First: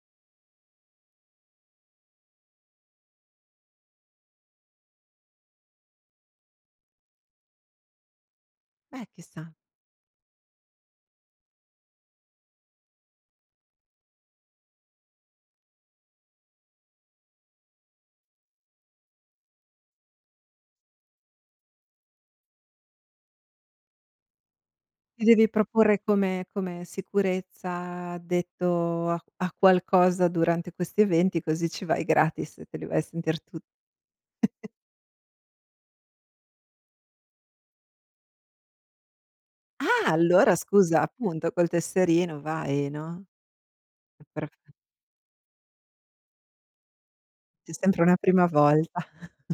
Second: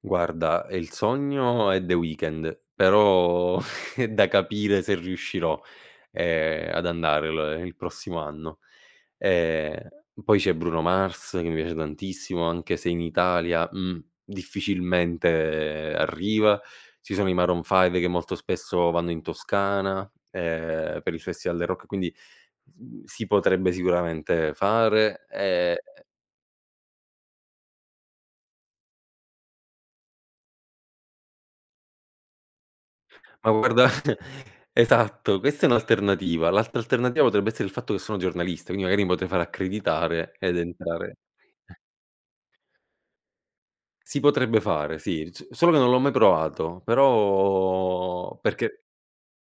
Guarda, ehm, il sogno è The Weeknd, però è da capire se riuscirò, ehm, ad andare l il prossimo anno. Eh, chissà. Ehm, e poi c'è Bruno Mars, che mi piace tantissimo anche se in Italia, mh, difficilmente arriva. Ci sono i Maroon Five, che molto spesso vanno in Toscana, ehm, per il festival del rock; quindi s mhmm, si potrebbe sicuramente Ti fare. devi Ehm, ehm proporre come come sicurezza addetto a a qualcosa durante questi eventi, così ci vai gratis e te li vai a sentir Ma tu guarda esatto, questa è un'alternativa. L'altra alternativa potrebbe essere il fatto che sono giornalista, quindi magari potrei fare Ah accreditare allora ed scusa, entrare appunto col tesserino vai, no. Si Eh però potrebbe f fare, sì, so solo che non l'ho mai provato, C'è sempre una però prima perché volta.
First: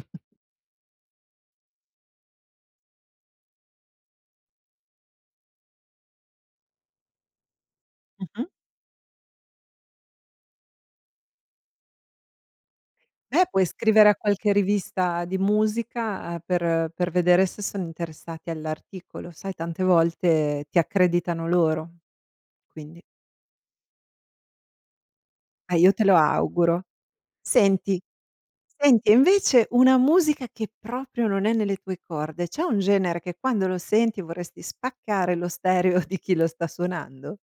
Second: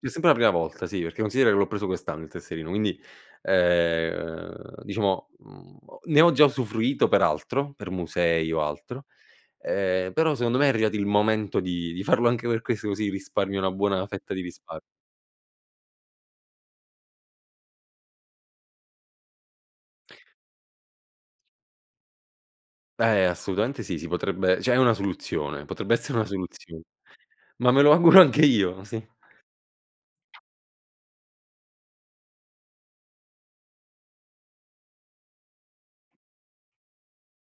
c'è sempre una prima volta sì, perché considera che l'ho preso quest'anno il tesserino, quindi, ehm, diciamo, mhmm, ho ne ho già usufruito per altro, per Mh-mh. musei o altro, ehm, però secondo me è arrivato il momento di di farlo anche per questo così Beh, risparmio, puoi una buona scrivere a fetta di qualche rispar rivista di musica, per per vedere se son interessati all'articolo. Sai tante volte ti accreditano loro; quindi Eh, assolutamente sì, si potrebbe cioè è una soluzione, Eh io potrebbe te lo essere una soluzio auguro. ma me lo Senti auguro anche io, sì. senti e invece una musica che proprio non è nelle tue corde, c'è un genere che quando lo senti vorresti spaccare lo stereo di chi lo sta suonando?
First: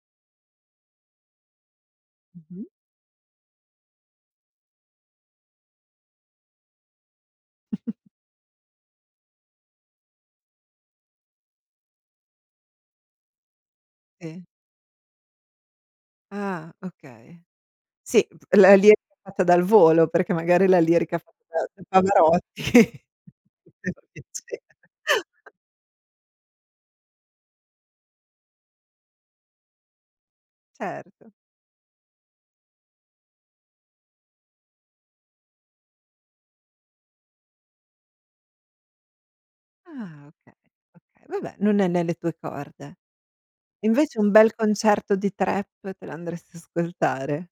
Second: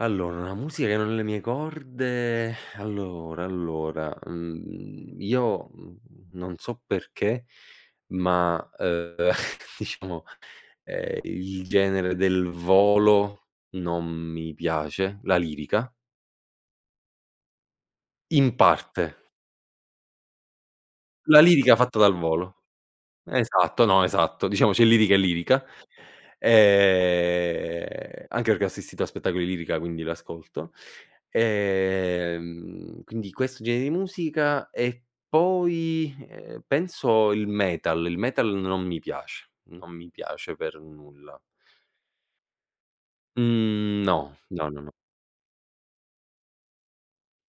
Allora, una musica che è nelle mie corde, Mh-mh. allora, allora, mhmm, io, mhmm, non so perché, ma, ehm, diciamo, ehm, il genere del Volo non Eh. mi piace, la lirica. Ah, okay. Sì, [unintelligible] In la lirica parte. fatta dal Volo, perché magari la lirica La fatta da lirica da fatta dal Volo. Pavarotti, Esatto, poteva no, esatto. piacere. Diciamo c'è lirica e lirica. E anche perché ho assistito a spettacoli lirica, quindi l'ascolto. Certo. Ehm, quindi questo gene di musica e poi, ehm, penso il metal, il metal non mi piace, non mi Ah, piace okay, per okay. nulla. Vabbè, non è nelle tue corde. Mhmm, Invece un no, bel no, no, no. concerto di Trap te l'andresti ascoltare?